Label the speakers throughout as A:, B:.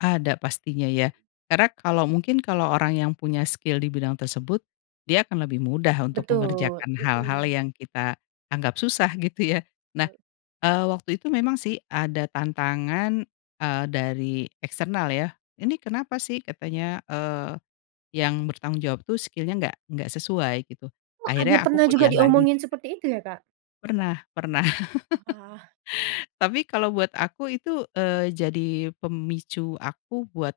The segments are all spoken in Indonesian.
A: Ada pastinya ya. Karena kalau mungkin kalau orang yang punya skill di bidang tersebut, dia akan lebih mudah untuk
B: Betul,
A: mengerjakan hal-hal
B: mhm.
A: yang kita anggap susah gitu ya. Nah,
B: Eee
A: eee, waktu itu memang sih, ada tantangan, eee, dari eksternal ya, "Ini kenapa sih?" katanya, eee, "yang bertanggung jawab tuh skill-nya enggak enggak sesuai," gitu.
B: Oh,
A: Akhirnya
B: ada
A: aku
B: pernah juga
A: kuliah lagi.
B: diomongin
A: [unintelligible]
B: seperti itu ya, Kak?
A: Pernah pernah.
B: Wah.
A: Tapi kalau buat aku itu, eee, jadi pemicu aku buat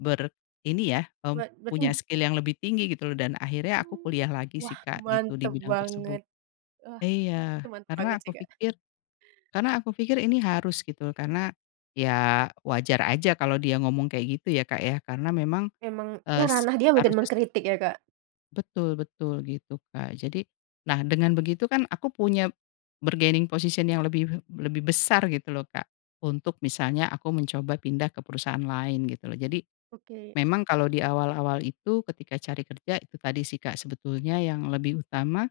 A: ber ini ya, eee,
B: Wah,
A: punya
B: berarti
A: skill yang lebih tinggi gitu loh, dan akhirnya aku
B: Mmm.
A: kuliah lagi
B: Wah,
A: sih, Kak, gitu, di
B: mantep
A: bidang tersebut.
B: banget, eee,
A: Iya,
B: itu mantap banget
A: karena
B: sih,
A: aku
B: Kak.
A: pikir karena aku pikir ini harus gitu. Karena, ya wajar aja kalau dia ngomong kayak gitu ya, Kak, ya? Karena memang,
B: Memang, ya
A: eee,
B: ranah dia mungkin
A: harusnya sih
B: mengkritik ya, Kak?
A: Betul-betul, gitu, Kak. Jadi nah, dengan begitu kan aku punya bargaining position yang lebih lebih besar gitu loh, Kak, untuk misalnya aku mencoba pindah ke perusahaan lain gitu loh. Jadi,
B: Oke.
A: memang kalau di awal-awal itu ketika cari kerja, itu tadi sih, Kak, sebetulnya yang lebih utama,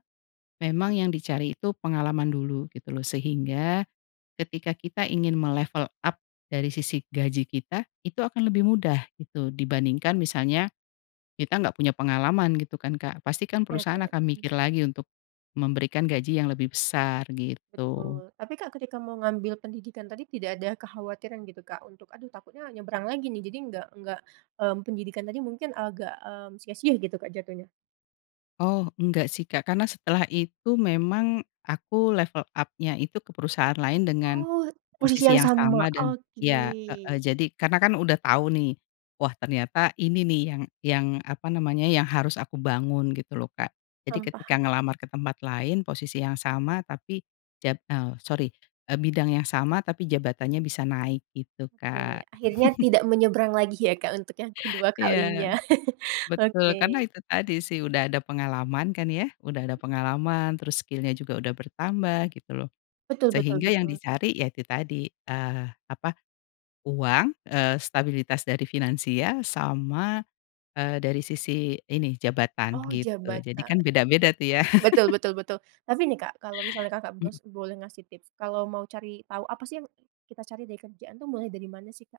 A: memang yang dicari itu pengalaman dulu gitu loh. Sehingga ketika kita ingin me-level up dari sisi gaji kita, itu akan lebih mudah gitu. Dibandingkan misalnya kita enggak punya pengalaman gitu kan, Kak, pastikan
B: Oke
A: perusahaan
B: oke,
A: akan
B: mhm.
A: mikir lagi untuk memberikan gaji yang lebih besar, gitu.
B: Betul. Tapi, Kak, ketika mau ngambil pendidikan tadi, tidak ada kekhawatiran gitu, Kak, untuk, "Aduh, takutnya nyebrang lagi nih, jadi enggak enggak mmm, pendidikan tadi mungkin agak, mmm, sia-sia," gitu, Kak, jatuhnya?
A: Oh, enggak sih, Kak, karena setelah itu memang aku level up-nya itu ke perusahaan lain dengan
B: Oh, posisi
A: posisi
B: yang
A: yang
B: sama?
A: sama dan
B: Oke.
A: iya, heeh, jadi, karena kan udah tau nih. Wah, ternyata ini nih yang yang apa namanya yang harus aku bangun gitu loh, Kak. Jadi
B: Mmm,
A: ketika
B: paham.
A: ngelamar ke tempat lain, posisi yang sama, tapi jat eee, sori, eee, bidang yang sama, tapi jabatannya bisa naik gitu,
B: Oke,
A: Kak.
B: akhirnya tidak menyeberang lagi ya, Kak, untuk yang kedua
A: Iya,
B: kalinya,
A: betul.
B: oke.
A: Karena itu tadi sih, udah ada pengalaman kan ya, udah ada
B: Mmm.
A: pengalaman, terus skill-nya juga sudah bertambah gitu loh.
B: Betul betul
A: Sehingga yang
B: betul.
A: dicari, ya itu tadi eee, apa, uang, eee, stabilitas dari finansial, sama, eee, dari sisi ini, jabatan
B: Oh
A: gitu. Jadi
B: jabatan.
A: kan beda-beda tuh ya.
B: Betul betul betul. Tapi nih, Kak, kalau misalnya, Kakak,
A: Mmm.
B: masih boleh ngasih tips, kalau mau cari tahu, apa sih yang kita cari dari kerjaan tuh, mulai dari mana sih, Kak?